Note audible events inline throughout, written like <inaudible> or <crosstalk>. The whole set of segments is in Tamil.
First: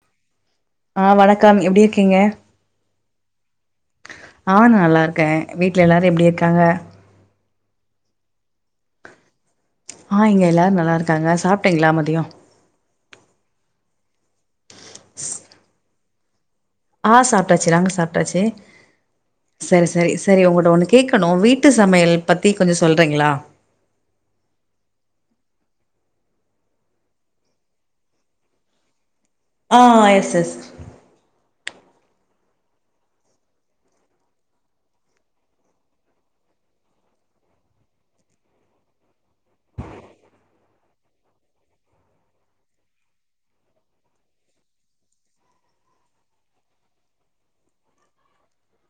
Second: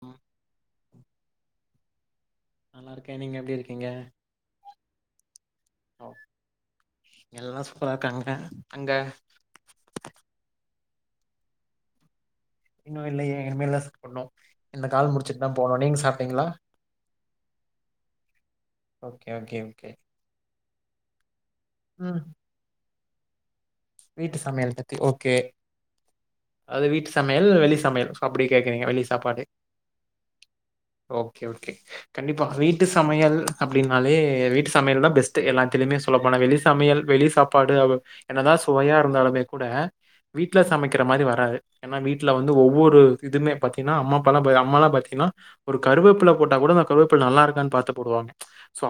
ஆ ஆ வணக்கம் எப்டி நா இருக்க நீங்க எப்டி இருக் ஆவ நா நல்லா இருக்கே வீட்ல ஓ எல்லாரு எப்டி இருக்காங்க? எல்லா சூப்பரா இருக்காங்க அங்க? ஆ இங்க எல்லாரு நல்லா இருக்காங்க சாப்ட்டீங்களா மதியொ இன்னு இல்லையே இனிமேலதா சாப்டுண்ணு இந்த கால் முடிச்சுட்டுதா போணு நீங்க சாப்ட்டீங்களா? ஆ சாப்ட்டாச்சு நாங்க சாப்ட்டாச்சு ஓகே ஓகே செரி ஓகே சரி செரி உங்கட்ட ஒன்னு கேக்கணு வீட் ட்டு சமையல் ம் பத்தி கொஞ்சொ சொல்றீங்களா வீட்டு சமையல் பத்தி ஓகே அது வீட்டு சமையல் வெளி சமையல் அப்படியே கேக்குறீங்க வெளி சாப்பாடு ஆ எஸ் எஸ் ஓகே, ஓகே. கண்டிப்பா வீட்டு சமையல் வீட்டு சமையல் அப்படின்னாலே வீட்டு சமையல் தான் பெஸ்ட் எல்லாத்திலயுமே சொல்ல போன வெளி சமையல் வெளி சாப்பாடு என்னதான் சுவையா இருந்தாலுமே கூட வீட்ல சமைக்கிற மாதிரிவராது ஏனாவீட்ல வந்து ஒவ்வொரு இதுவுமே பாத்தீங்கன்னா அம்மா அப்பா எல்லா அம்ம எல்லா பாத்தீங்கன்னா ஒரு கருவேப்பில போட்டா கூட அ ஒரு கருவேப்பல போட்டா கூட நல்லா இருக்கா பார்த்து போடுவாங்க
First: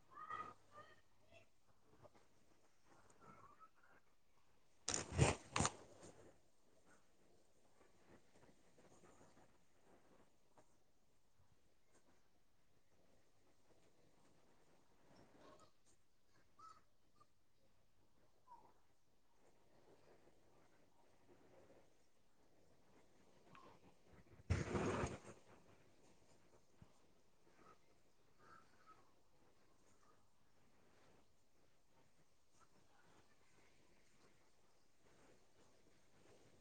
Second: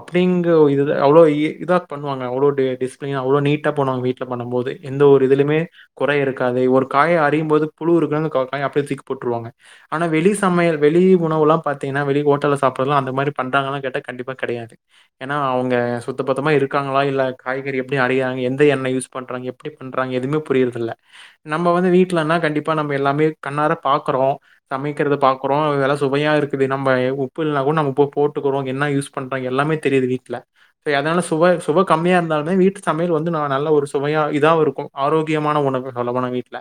அப்படிங்க இது அவ்வளவு இதா பண்ணுவங்க அவ்ளோ டிஸிப்லினா அவ்ளோ நீட்டா பண்ணுவாங்க வீட்ல பண்ணும் போது எந்த ஒரு இதுலுமே குறை இருக்காது ஒரு காய் அறியும் போது புழு இருக்கு காய் அப்படியே தூக்கி போட்ருவாங்க ஆனா வெளி சமையல் வெளி உணவு எல்லா பார்த்தீங்கன்னா வெளி ஹோட்டல் சாப்டுறதொல்லாம் அந்த மாதிரி பண்றதே கிடையாது ஏன்னா அவங்க சுத்த பத்தமா இருக்காங்களா இல்ல காய்கறி எப்படி அறியறாங்க எந்த எண்ணெய் யூஸ் பண்றாங்க எப்படி பண்றாங்க எதுவுமே புரியுறதில்ல நம்ம வந்து வீட்லனா கண்டிப்பா நம்ம எல்லாமே கண்ணார பாக்குறோ சமைக்கிறத பாக்குறோ எல்லாம் சுவையா இருக்குது நம்ம உப்பு இல்லனா கூட நம்உப்பு போட்டுக்கிறோ என்ன யூஸ் பண்றாங்க எல்லா எல்லாமே தெரியுது வீட்ல அதனால சுவை சுவை கம்மியா இருந்தாலுமே வீட்டு சமையல் வந்து நல்ல ஒரு சுவையா இது தான் இருக்கும் ஆரோக்கியமான உணவு சொல்லபோனா வீட்ல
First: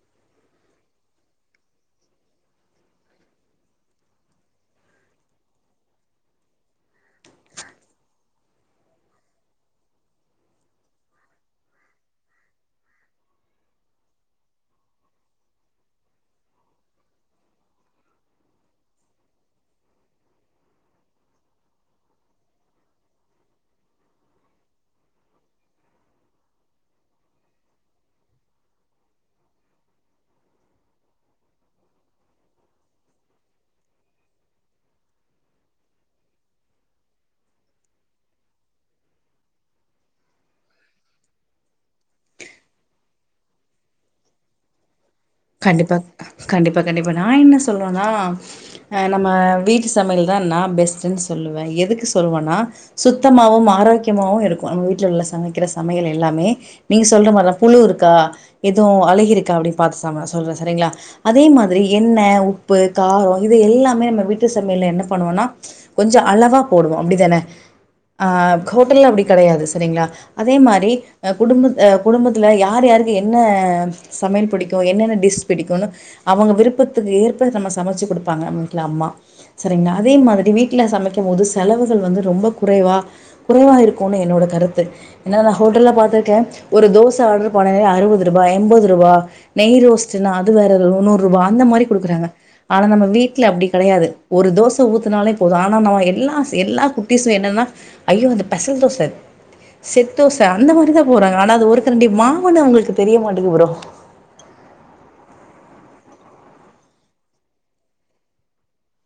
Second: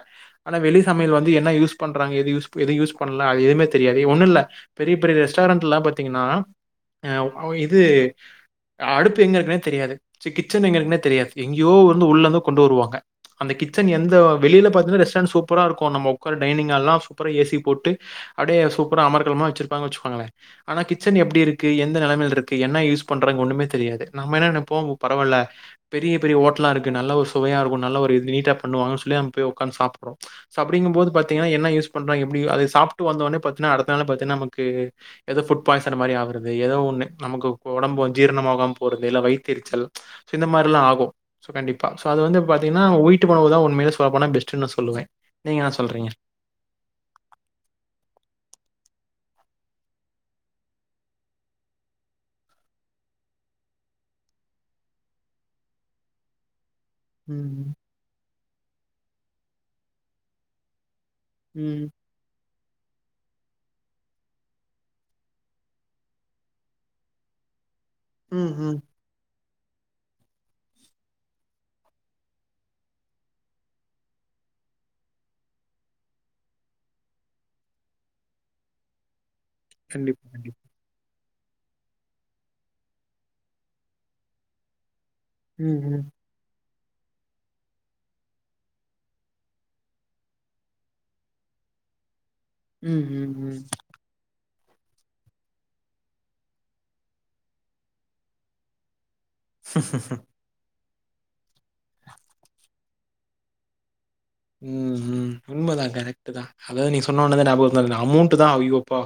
ஆன வெளி சமையல் வந்து என்ன யூஸ் பண்றாங்க எது யூஸ் பண்ணல அது எதுவுமே தெரியாது ஒண்ணும் இல்ல பெரிய பெரிய ரெஸ்டாரன்ட் எல்லாம் பாத்தீங்கன்னா ஆ இது அடுப்பு எங்க இருக்குன்னே தெரியாது கிச்சன் எங்க இருக்குனே தெரியாது எங்கேயோ வந்து உள்ள இருந்து கொண்டு வருவாங்க அந்த கிச்சன் எந்த வெளியில பாத்தீங்கன்னா ரெஸ்டாரண்ட் சூப்பரா இருக்கும் நம்ம உட்கார டைனிங்ஹால் எல்லாம் சூப்பரா ஏசி போட்டு அப்படியே சூப்பர அமர்கலமா வச்சுருப்பாங்க வச்சுக்கோங்களே ஆனா கிச்சன் எப்படி இருக்கு எந்த நிலைமைையில் இருக்கு என்ன யூஸ் பண்றா ஒண்ணமே தெரியாது நம்ம என்ன நினைப்போ பரவால்ல பெரிய பெரிய ஹோட்டலா இருக்கு நல்ல ஒரு சுப் சுவையா இருக்கும் நல்ல ஒரு நீட்டா பண்ணுவாங்க சொல்லி அங்கே போய் உட்கார்ந்து சாப்படுறோ அப்படிங்க போது பாத்தீங்கன்னா என்ன யூஸ் பண்றாங்க எப்படி அது சாப்பிட்டு வந்தவுடனோ பாத்தீங்கன்னா அடுத்த நாளே பாத்தா நமக்கு ஏதோ புட்பாய்சன் மாதிரி ஆகிறது ஒன்னு ந உடம்பு ஜீரணமாகமே போறது இல்ல வைத்தரிச்சல் இந்த மாதிரி எல்லாம் ஆகும் சோ கண்டிப்பா அது வந்து பார்த்தீங்கன்னா வெயிட் உணவு தான்உண்மையில சொல்லப்போனா பெஸ்டுன்னு சொல்லுவே கண்டிப்பா கண்டிப்பா கண்டிப்பா நான் என்ன சொல்லுவனா அ நம்ம வீட்டு சமையல் தான் நான் பெஸ்ட்டுனு சொல்லுவேன் எதுக்கு சொல்லுவன்னா சுத்தமாவும் ஆரோக்கியமாவும் இருக்கு நம்ம் வீட்ல உள்ள சமைக்கிற சமையல் எல்லாமே நீங்க சொல்ற மாரிதான் ம். புழு இருக்கா எதுவும் அழகி இருக்கா அப்படின்னு பாத்து சநான் சொல்றேன் சரிங்களா அதே மாதிரி ம். என்ன உ உப்பு காரம் இது எல்லாமே நம்ம வீட்டு சமையல்ல என்ன பண்ணுவோம்னா கொஞ்சம் அளவா போடுவோ அப்படிதானே ஆ ம். ம். ஹோட்டல அப்படி கிடையாது சரிங்களா அதே மாரி குடும்ப குடும்பத்தில யார் யாருக்கு என்ன ச மேல் புடிக்கும் என்னென்ன டிஷ் பிடிக்கும்னு அவங்க விருப்பத்துக்கு ஏற்ப நம்ம சமைச்சு கொடுப்பாங்க வீட்ல அம்மா சரிங்கலா அதே கண்டிப்பா, மாதிரி கண்டிப்பா. வீட்டுல சமைக்க கும் போது செலவுகள் வந்து ரொம்ப குறைவா குறைவா இருக்கும்னு என்னோட கருத்து ஏன்னா நான் ம். ஹோட்டல்ல ம். பாத்திருக்கே ஒரு தோசை ஆர்டர் பண்ணே அறுபது ரூபா எண்பது ரூபாய் நெய் ரோஸ்ட் அது வேற நூறு ரூபா அந்த மாரி கொடுக்குறாங்க ஆனா ம். நம்ம ம். வீட்ல ம். அப்படி கடையாது ஒரு தோசை ஊத்துனாலே போதும் ஆனா நம் எல்லா எல்லா குட்டிஸும் என்னன்னா ஐயோ அந்த ஸ்பசல் தோசை செட்தோச அந்த மாதிரிதான் போறாங்க ஆனா அது ஒரு கரண்டி மாவுனு அவங்களுக்கு தெரிய மாட்டேங்கீது ப்ரோ ம் ம் உண்மைதான் கரெக்ட தான் அதாவது நீ சொன்ன உடனே ஞாபக அமௌண்ட் தான் ஐயோ அப்பா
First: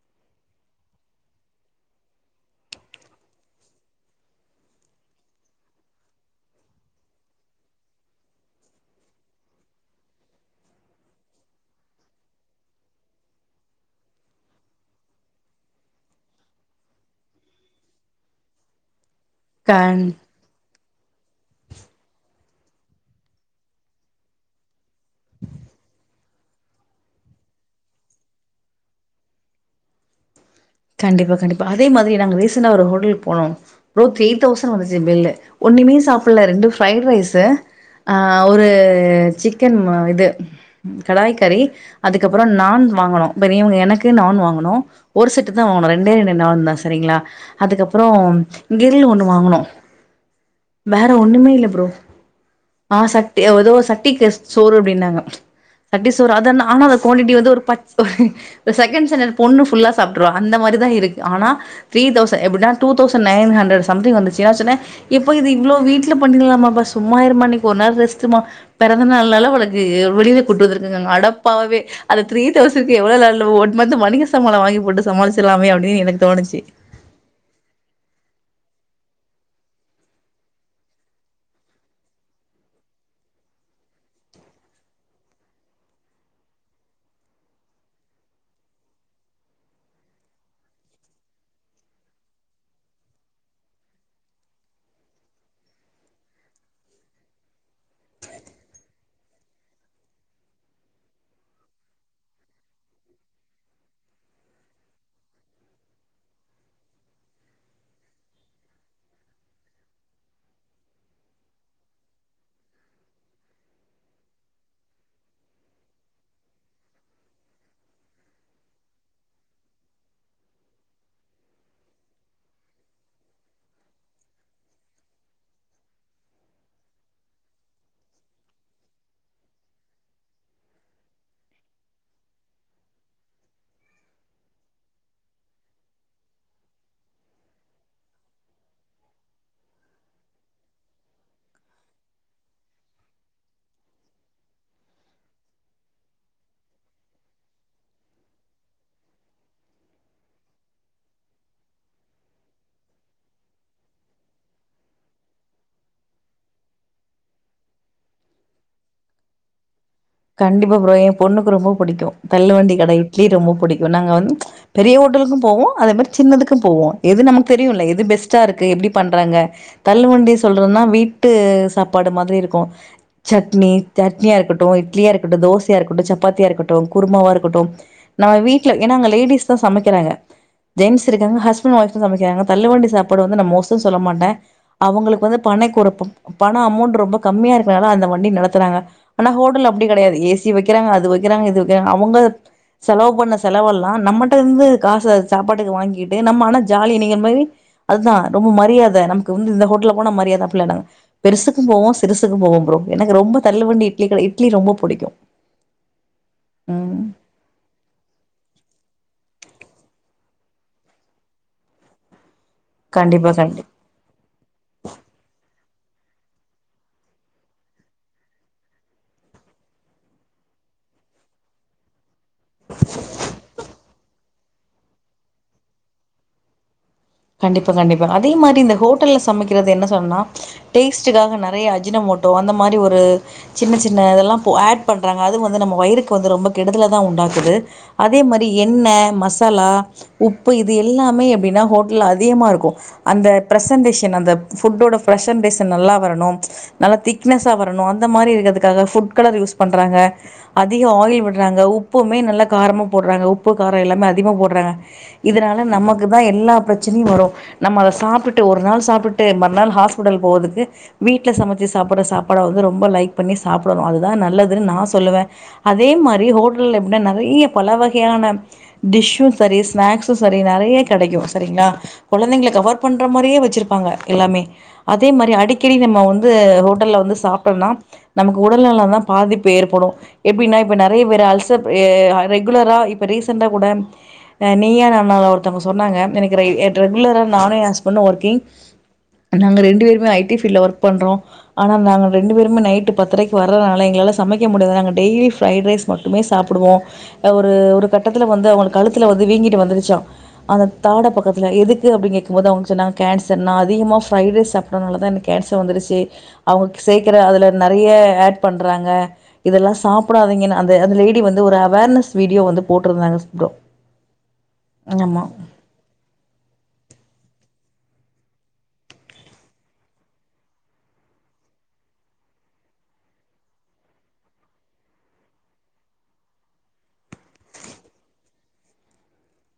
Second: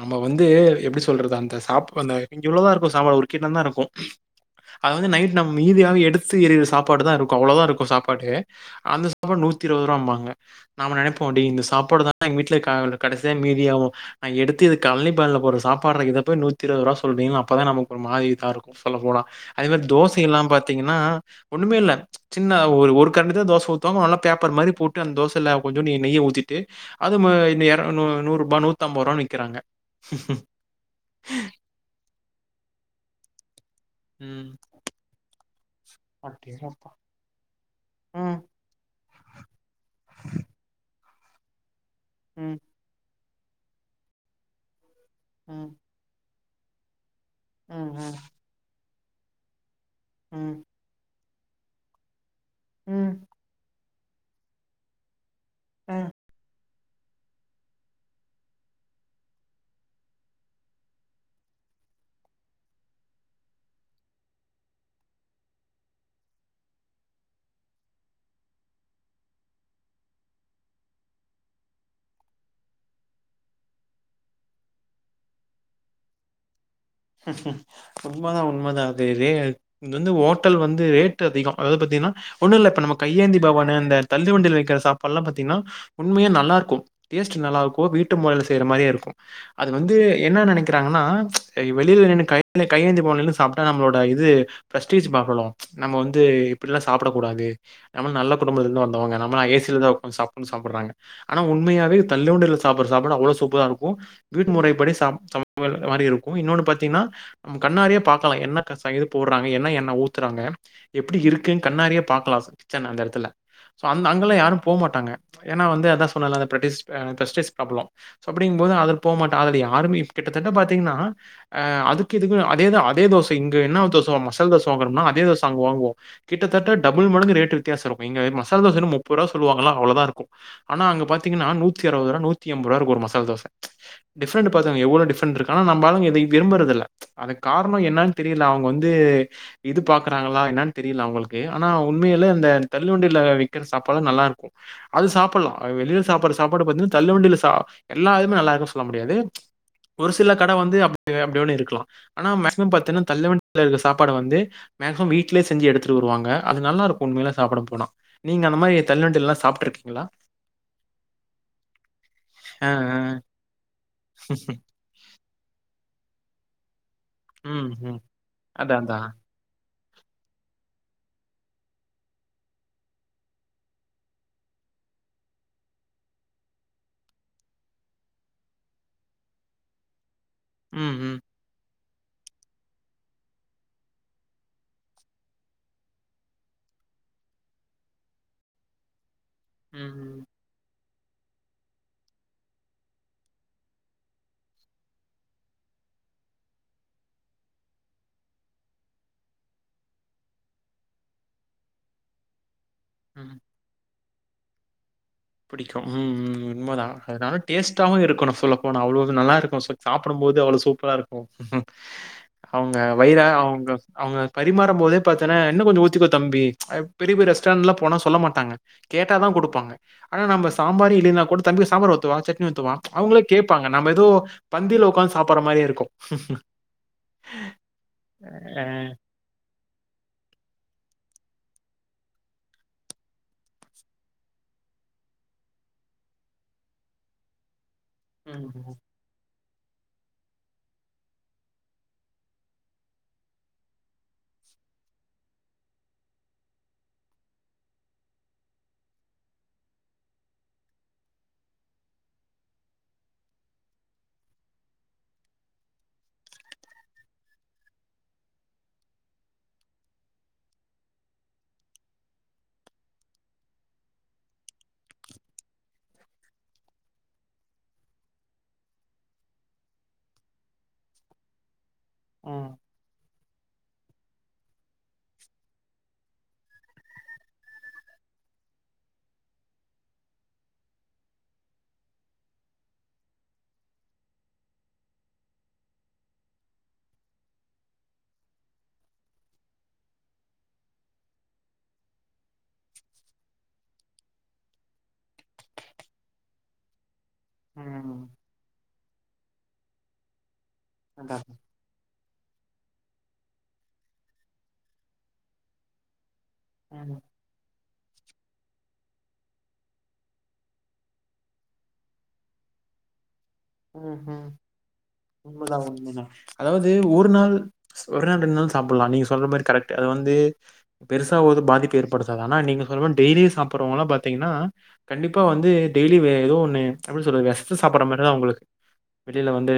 நம்ம வந்து எப்படி சொல்றது அந்த சாப் அந்த இ்வோளவுதான் இருக்கும் சாம் ஒரு கிண்ணம் தான் இருக்கு அது வந்து நைட் நம்ம மீதியாவ எடுத்து எறிற சாப்பாடு தான் இருக்கு அவ்வளவுதான் இருக்கு சாப்பாடு அந்த சாப்பாடு நூற்றி இருபது ரூபாங்க நாம நினைப்போம் இந்த சாப்பாடு தான் எங்க வீட்ல கடைசியா மீதியாகும் நா எடுத்து இது கலணி பானைல போட்ர சாப்பாட்ரா இத போயீ நூத்தி இருபது ரூபா சொல்றீங்க அப்பதான் நமக்கு ஒரு மாதி இதா இருக்கும் சொல்ல போனா அதே மாதிரி கண் தோசை எல்லாம் பாத்தீங்கன்னா ஒண்ணுமே இல்ல சின்ன ஒரு ஒரு கரண்டி தான் தோசை ஊத்துவாங்க நல்லா பேப்பர் மாதிரி போட்டு அந்த தோசைல கொஞ்சட் நெய்யீ ஊத்திட்டு அது நூறு ரூபா நூத்தஅம்பது ரூபா விக்கிறாங்க கண்டிப்பா கண்டிப்பா அதே மாதிரி நாங்க ரீசெண்டடா ஒரு ஹோட்டலுக்கு போனோ ப்ரோ த்ரீ ம் தௌசண்ட் வந்துச்சு பில்லு ஒண்ணுமே சாப்பல்ல ரெண்டு அடேங்கப்பா ஃப்ரைட் ரைஸு ம் ஆஹ் ஒரு சிக்கன் இது கடாய்கறி அதுக்கப்பறோ ம் நான் வாங்கனோ பெரியவங்க எனக்கு நான் வாங்கணோ ஒரு செட்டு தா ம் வாங்கணோ ரெண்டே ரெண்டு நான் தா சரிங்களா ம் அதுக்கப்பறோ கிரீல் ஒண்ணு வாங்கனோ உம் ஒண்ணுமே இல்ல ப்ரோ ஆஹ் சட்டி ஏதோ சட்டிக்கு சோறு அப்டின்னாங்க அ சட்டி சோறு அத நானு அத கோன்டிட்டி வந்து ஒரு பச் செகண்ட் ஸ்டாண்டர்ட் பொண்ணு ஃபுல்லா சாப் ப்ரோ அந்த மாரி தா இருக்கு ஆனா த்ரீ தௌசண்ட் எப்டினா two thousand nine hundred something வந்துச்சு ஏன்னா நா சொன்ன இப்போ இது இவ்ளோ வீட்ல பண்ணிக்கலாமாபா சும்மா இருமா இன்னிக்கு ஒரு நாள் ரெஸ்ட்மா பெறந்த நாள்னால உனக்கு வெளில கூட்டு வந்துருகங்க அடப்பாவி அது த்ரீ தெளசண்ட் எவ்ளோ நாள் ஒன் மன்த் மளிக சாமா நா வாங்கி போட்டு சமாளிச்சலாமே அப்டின்னு எனக்கு தோணுச்சி உண்மதா உண்மதா அது ரே இது வந்து ஹோட்டல் வந்து ரேட்டு அதிகோ அத பத் தீனா ஒண்ணு இல்ல இப்ப நம்ம கையேந்தி பவனு இந்த தள்ளு வண்டில வைக்கற சாப்பாட் எல்லா பாத்திங்கன்னா உண்மையா நல்லா இருக்கு டேஸ்ட் நல்லா இருக்கோ வீட்டு மொறைல செய்ற மாரி இருக்கு அது வந்து என்ன நெனைக்கிறாங்கன்னா வெளில நின்னு கை <inaudible> கையேந்தி புவன்ல நின்னு சாப்ட்டா நம்ளோட இது ப்ரெஸ்டீஜ் பஹலு நம்ம வந்து இப்டிலா சாப்படக்கூடாது நம்ம நல்ல குடும்பத்துல இருந்து வந்தவங்க நம்மலா ஏசில தா ஒக்காந்து சாப்ட்ணு சாப்பட்றாங்க ஆனா உண்மையாவே தள்ளு வண்டில சாப்பட்ற சாப்பாடு அவ்ளோ சூப்பரா இருக்கு வீட்டு மொறைப்படி சம <inaudible> மாரி இருக் இன்னொன்னு பாத்தீங்ன்னா கண்ணாரே பாக்கலா என்ன கசயு போடறாங்க என்ன எண்ண ஊத்துறாங்க எப்டி இருக்குன் கண்ணாரியே பாக்கலா சச்சன் அந்த எடத்துல சோ அந் அங்கலா யாரு போ மாட்டாங்க ஏன்னா வந்து அதா சொன்னல ப்ரடீஸ் ஆ ப்ரெஸ்டீஸ் ப்ராப்ளம் சோ அப்டிங் போது அது போ மாட்டா ஆல்ரடி யாருமே கிட்டத்தட்ட பாத்தீங்கன்னா ஆஹ் அதுக்கு இதுக்கு அதேதா அதே தோச இங்க என்னா தோச மசால் தோச வாங்குறோம்னா அதே தோச அங்க வாங்குவோ கிட்டத்தட்ட டபுள் மடங்கு ரேட்டு வித்தியாசோ இருக்கு இங்க மசால் தோச என்ன முப்பது ருவா சொல்லுவாங்களா அவ்ளதா இருக்கு ஆனா அங்க பாத் த்தீங்கனா நூத்தி அறுவதுருவா நூத்தி எம்பதுருவா இருக்கு ஒரு மசால் தோச டிஃப்ரெண்ட் பாத்துகங்க எவ்ளோ டிஃப்ரெண்ட் இருக்கு ஆனா நம்பாளுங்க விரும்பறதில்ல அது காரணோ என்னனு தெரியல அவுங்க வந்து இது பாக்கறாங்களா என்னனு தெரில அவுங் ள்க்கு ஆனா உண்மைலே அந்த தள்ளு வண்டில விக்கற சாப்பாடு நல்லா இருக்கு அது சாப்பல்லா அது வெளிய சா சாப்பட்ற சாப்பாடு பாத்தீனா தள்ளுவண்டில சா எல்லாமே நல்லா இரு சொல்ல முடியாது ஒரு சில கட வந்து அப் யோ அப்படியோனு இருக்கலா ஆனா மேக்சிமம் பாத்தின்னா தள்ளுவண் <inaudible> ல இருக்க சாப்பாடு வந்து மேக்சிமம் வீட்லே செஞ்சி எடுத்துட்டு வருவாங்க அது நல்லாருக்கு உண்மைலே சாப்பட போன நீங்க அந்த மாறி தள்ளுவண்டில எல்லா சாப்ட்டிருக்கி கண்டிப்பா ப்ரோ எ பொண்ணுக்கு ரொம்ப புடிக்கு தள்ளு ஆ, வண்டி கட ஆ. இட்லி ரொம்ப புடிக்கு நாங்க வந்து பெரிய ஓட்டலுக்கு போவோ அதே மாறி சின்னதுத்துக்கு போவோ எது நமக்கு ம், தெரியுல ம். எது பெஸ்ட்டா இருக்கு அதான், எப்டி அதான். பண்றாங்க தள்ளு வண்டி சொல்றனா வீட்டு சாப்பாடு மாதிரி இருக்கு சட்னி சட்னியா இருக்கட்டு இட்லியா இருக்கட்டு தோசையா இருக்கட்டு சப்பாத்தியா இருக்கட்டு குருமாவா இருக்கட்டு ந வீட்ல ஏன்னா அங்க லேடிஸ் தா சமைக்கறாங்க ம், ஜென்ட்ஸ் ம். இருக்காங்க ஹஸ்பண்ட் ஒய்ஃப் சமைக்கறாங்க தள்ளுவண்டி சாப்பாடு வந்து நா மோசோ சொல்ல மாட்ட அவுங்களுக்கு வந்து பனை குறப்பம் பண அமோண் ரொம்ப கம்மியா இருக்கனால அந்த வண்டி நடத்துறாங்க ஆனா ஹோட்டல்ல ம், அப்டி கெடயாது ம். ஏசி வை வைக்கறாங்க அது வைக்கறாங்க இது வைக்கறாங்க அவுங்க செலவு பண்ண செலவெல்லா நம்மட்ட இருந்து காசு சாப்பாட்டுக்கு வாங்கிட்டு நம்ம ஆனா ஜாலி நீங்க அது மாறி அதுதா ரொம்ப மரியாத நமக்கு வந்து இந்த ஹோட்டல போனா மரியாத அப்டிலா இல்லங்க பெருசுக்கு போவோ சிரிசுக்கு போவோ ப்ரோ எனக்கு ரொம்ப தள்ளு வண்டி இட்லி க இட்லி ரொம்ப புடிக்கு புடிக்கு உம் உம் உண்மதா ம் அதா டேஸ்ட்டாவு இருக்கணு சொல்ல போன அவ்ளோ நல்லா இருக்கு சாப்படு போது அவ்ளோ சூப்பரா இருக்கு அவுங்க வயிற கண்டிப்பா கண்டிப்பா அவுங்க அவுங்க பரிமாற போதே பாத்தன்னா இன்னு கொஞ்சோ ஊத் திக்கோ தம்பி பெரிய பெரிய ரெஸ்டாரெண்ட் போனா சொல்ல மாட்டாங்க கேட்டா தா கொடுப்பாங்க ஆனா நம்ப சாம்பாரு இல்லேன்னா கூட தம்பி சாம்பார் ஊத்தவா சட்னி ஊத்தவா அவுங்களே கேப் ப்பாங்க நம்ப ஏதோ பந்தில உக்காந்து சாப்பாட்ற மாறியே இருக்கு கண்டிப்பா கண்டிப்பா அதே மாறி இந்த ஹோட்டல்ல சமைக்க கிறது என்ன சொன்னா டேஸ்ட் காக நெறய அஜினமோட்டோ அந்த மாறி ஒரு சின்ன சின்ன இதெல்லா போ ஆட் பண்றாங்க அது வந்து நம்ம வயிறுக்கு வந்து ரொம்ப கெடுதல தா உண்டாக்குது அதே மாரி ம், எண்ணெ மசாலா உப்பு இது எல்லாமே எப்டின்னா அதிகமா இருக்கு அந்த பிரசன்டேஷன் அந்த ஃபுட்டோடா பிரசன்டேஷன் நல்லா வரணும் திக்னஸா வரணு அந்த மாரி இருக்கிறதுக்காக ஃபுட் கலர் யூஸ் பண்றாங்க அதிக ஆயில் விடுறாங்க உப் உப்புமே நல்ல காரமா போடுறாங்க உப்பு கார எல்லாமே அதிகமா போடுறாங்க இதனால நமக்கு தா எல்லா பிரச் சனையு வரு நம்ம அத சாப்ட்டுட்டு ஒரு நாள் சாப்ட்டுட்டு மறுநாள் ஹாஸ்பிடல் போகுதுக்கு வீட்ல சமச்சி சாப் சாப்புடுற சாப்பாட வந்து ரொம்ப லைக் பண்ணி சாப்டணு அதுதா நல்லதுனு நா சொல்லுவ அதே மாரி ஹோட்டல அப்டி நெறைய பல வகையான டிஷ்ஷும் சரி ஸ்நாக்ஸும் சரி நெறைய கெடைக்கும் சரிங்களா கொழந்தைங்கள ம், கவர் பண்ற மாரியே வச்சிருப் ங்க எல்லாமே அதே மாரி அடிக்கடி நம்ம வந்து ஹோட்டல்ல வந்து சாப்டோனா நமக்கு உடல்ல ல தா பாதிப்பு ஏற்படு எப்டின்னா இப்ப நெறய பேர் அல்சர் ரெகுலரா இப்ப ரீசண்டா கூட நீயா நானா ல ஒருத்தங்க சொன்னாங்க எனக்கு ரெகுலரா நானு எ ஹஸ்பண்ட்டும் ஒர்க்கிங் நாங்க ரெண்டு பேருமே ஐடி ஃபீல் ஒர்க் பண்றோம் ஆனா நாங்க ரெண்டு பேருமே நைட்டு பத்தரைக்கு வர்றனால எங்கள சமைக்க முடியாது நாங்க டெய்லி ஃபிரைட் ரைஸ் மட்டுமே சாப்டுவோ ஒரு ஒரு ம். கட்டத்துல வந்து அவங்களுக்கு கழுத்துல வந்து வீங்கிட்டு வந்துருச்சா அந்த தாட அதான். பக்கத்து எப்டி அப்டினு கேட்கும் போது அவங்க சொன்னாங்க கேன்சர் நா அதிகமா ஃபிரைட் ரைஸ் சாப்டதுனால தா எனக்கு கேன்சர் வந்துருச்சு அவங்க ம், சேக்குற அதுல நெறய ஆட் பண் றாங்க இதெல்லா சாப்டாதீங்கனு அந்த அந்த லேடி வந்து ஒரு அவர்னஸ் வீடியோ வந்து போட்டுருந்தாங்க ம் ம் உண்மதா உண்மதா அதாவது ஒரு நாள் ஒரு நாள் ரெண்டு நாள் சாப்டலாம் நீங்க சொல்ற மாரி கரெக்ட் அது வந்து பெருசா ஒரு பாதிப்பு ஏற்படுத்தாது ஆனா நீங்க சொல்ற டெய்லியு சாப்பிடுருவங்கள பாத்தீங்கனா கண்டிப்பா வந்து டெய்லி வே எதோ ஒன்னு எப்டி சொல்றது வெஷத்த சாப்டுற மாரிதா அவங்களுக்கு உ <inaudible> வெளியில வந்து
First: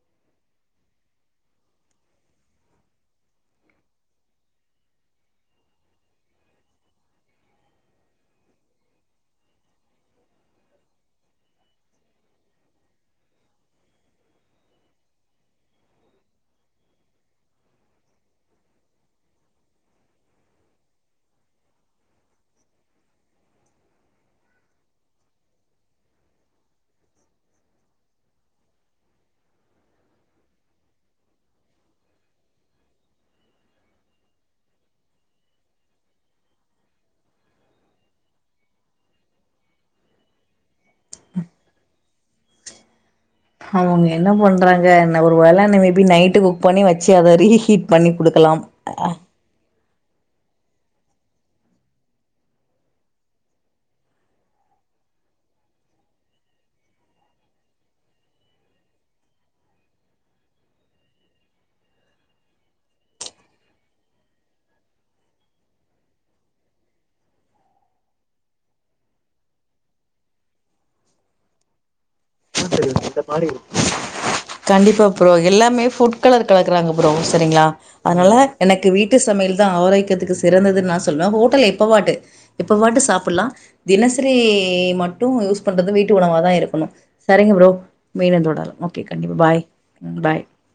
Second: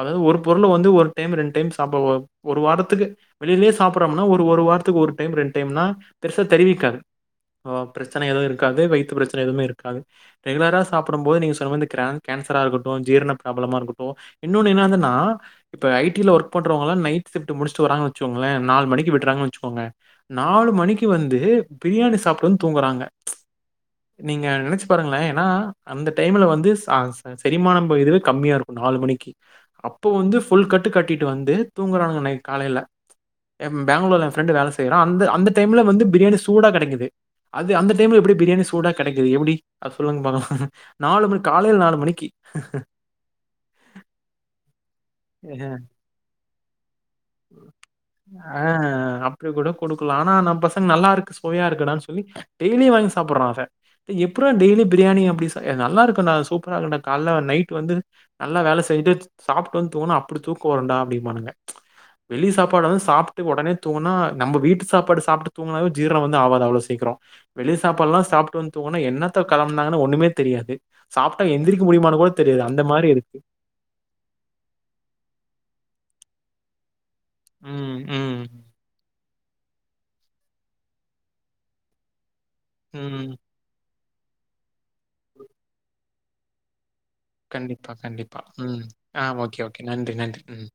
அதாது ஒரு பொருள் வந்து ஒரு டைம் ரெண்டு டைம் சாப்ட்டு ஒரு வாரத்துக்கு வெளியிலயே சாப்றோம்னா ஒரு ஒரு வாரத்துக்கு ஒரு டைம் ரெண்டு டைம்னா பெருசா தெரிவிக்காது பிரச்சனை எதுவு இருக்காது வையித்து பிரச்சனை எதுவுமே இருக்காது ரெகுலரா சாப்பிடும் போது நீங்க சொல்ற கிர கேன்சரா இருக்கட் ஜீரண ப்ராப்ளம இருக்கட்டு இன்னொன்னு என்னாதுனா இப்ப ஐடி ல ஒர்க் பண்றவங்களா நைட் ஷிப்ட் முடிச்ட்டு வச்சுக்கோங்களே நாலு மணிக்கு விட்டுறாங்க வச்சுகோங்க நாலு மணிக்கு வந்து பிரியாணி சாப்ட்டு வந்து தூங்குறா ங்க நீங்க நெனச்சு பாருங்களே ஏனா அந்த டைம்ல வந்து ச ச செரிமான இதுவே கம்மியா இருக்கு நாலு மணிக்கு அப்போ வந்து ஃபுல் கட்டு கட்டிட்டு வந்து தூங்கறானுங்க நைட் காலைல எ பெங்களூர்ல ஏ ஃப்ரெண்டு வேலை செய்றா அந்த அந்த டைம்ல வந்து பிரியாணி சூடா கெடைக்குது அது அந்த டைம்ல எப்டி பிரியாணி சூடா கெடைக்குது எப்டி அத சொல்லுங்க பாக்கலா நாலு மணி காலைல நாலு மணிக்கி <inaudible> அவுங்க என்ன பண்றாங்க என்ன ஒரு வேல இன்னு மே பீ நைட் குக் பண்ணி வச் வச்சி அத ரீஹீட் பண்ணி குடுக்கலாம் குடுக்கலா ஆனா நம்ம பசங்க நல்லா இருக்கு சுவையா இருக்குடான்னு சொல்லி டெய்லியு வாங்கி சாப்டுறா அத டேய் எப்றா டெய்லி பிரியாணி அப்டி சா ஏ நல்லா இருக்குன்டா சூப்பரா இருக்குன்டா கால்ல நைட் வந்து நல்லா வேல செஞ்சிட்டு சாப்ட்டு வந் தூங்குணா அப்டி தூக்கவருண்டா அப்டிம்பானுங்க வெளி சாப்பாட வந்து சாப்ட்டு உடனே தூங்குனா நம்ம வீட்டு சாப்பாடு சாப்ட்டு தூங்குனாவே ஜீரன வந்து ஆவாது அவ்ளோ சீக்கரோ வெளி சாப்பாடுல்லா சாப்டு வந்து தூங்குனா என்னத்த கலந்தாங்கன்னு ஒண்ணுமே தெரியாது சாப்ட்டா எந்திரிக்க முடியமான்னு போ தெரியாது அந் கண்டிப்பா ப்ரோ எல்லாமே ஃபுட் கலர் கலக்குறாங்க ப்ரோ சரிங்களா ம், அதனால ம், எனக்கு வீட்டு சமையல் தா ஆரோக்கியத்துக்கு சிறந்தது நா சொல்லுவே ஹோட்டல்ல எப்பவாட்டு எப்பவாட்டு ம். சாப்லா தினசரி மட்டு யூஸ் பண்றது வீட்டு உணவாதா இருக்கணு சரிங்க ப்ரோ கண்டிப்பா, மீத கண்டிப்பா. தொடர ம். ஓகே ஆ கண்டிப்பா ஓகே, பாய் ஓகே. நன்றி, நன்றி. பாய் ம்.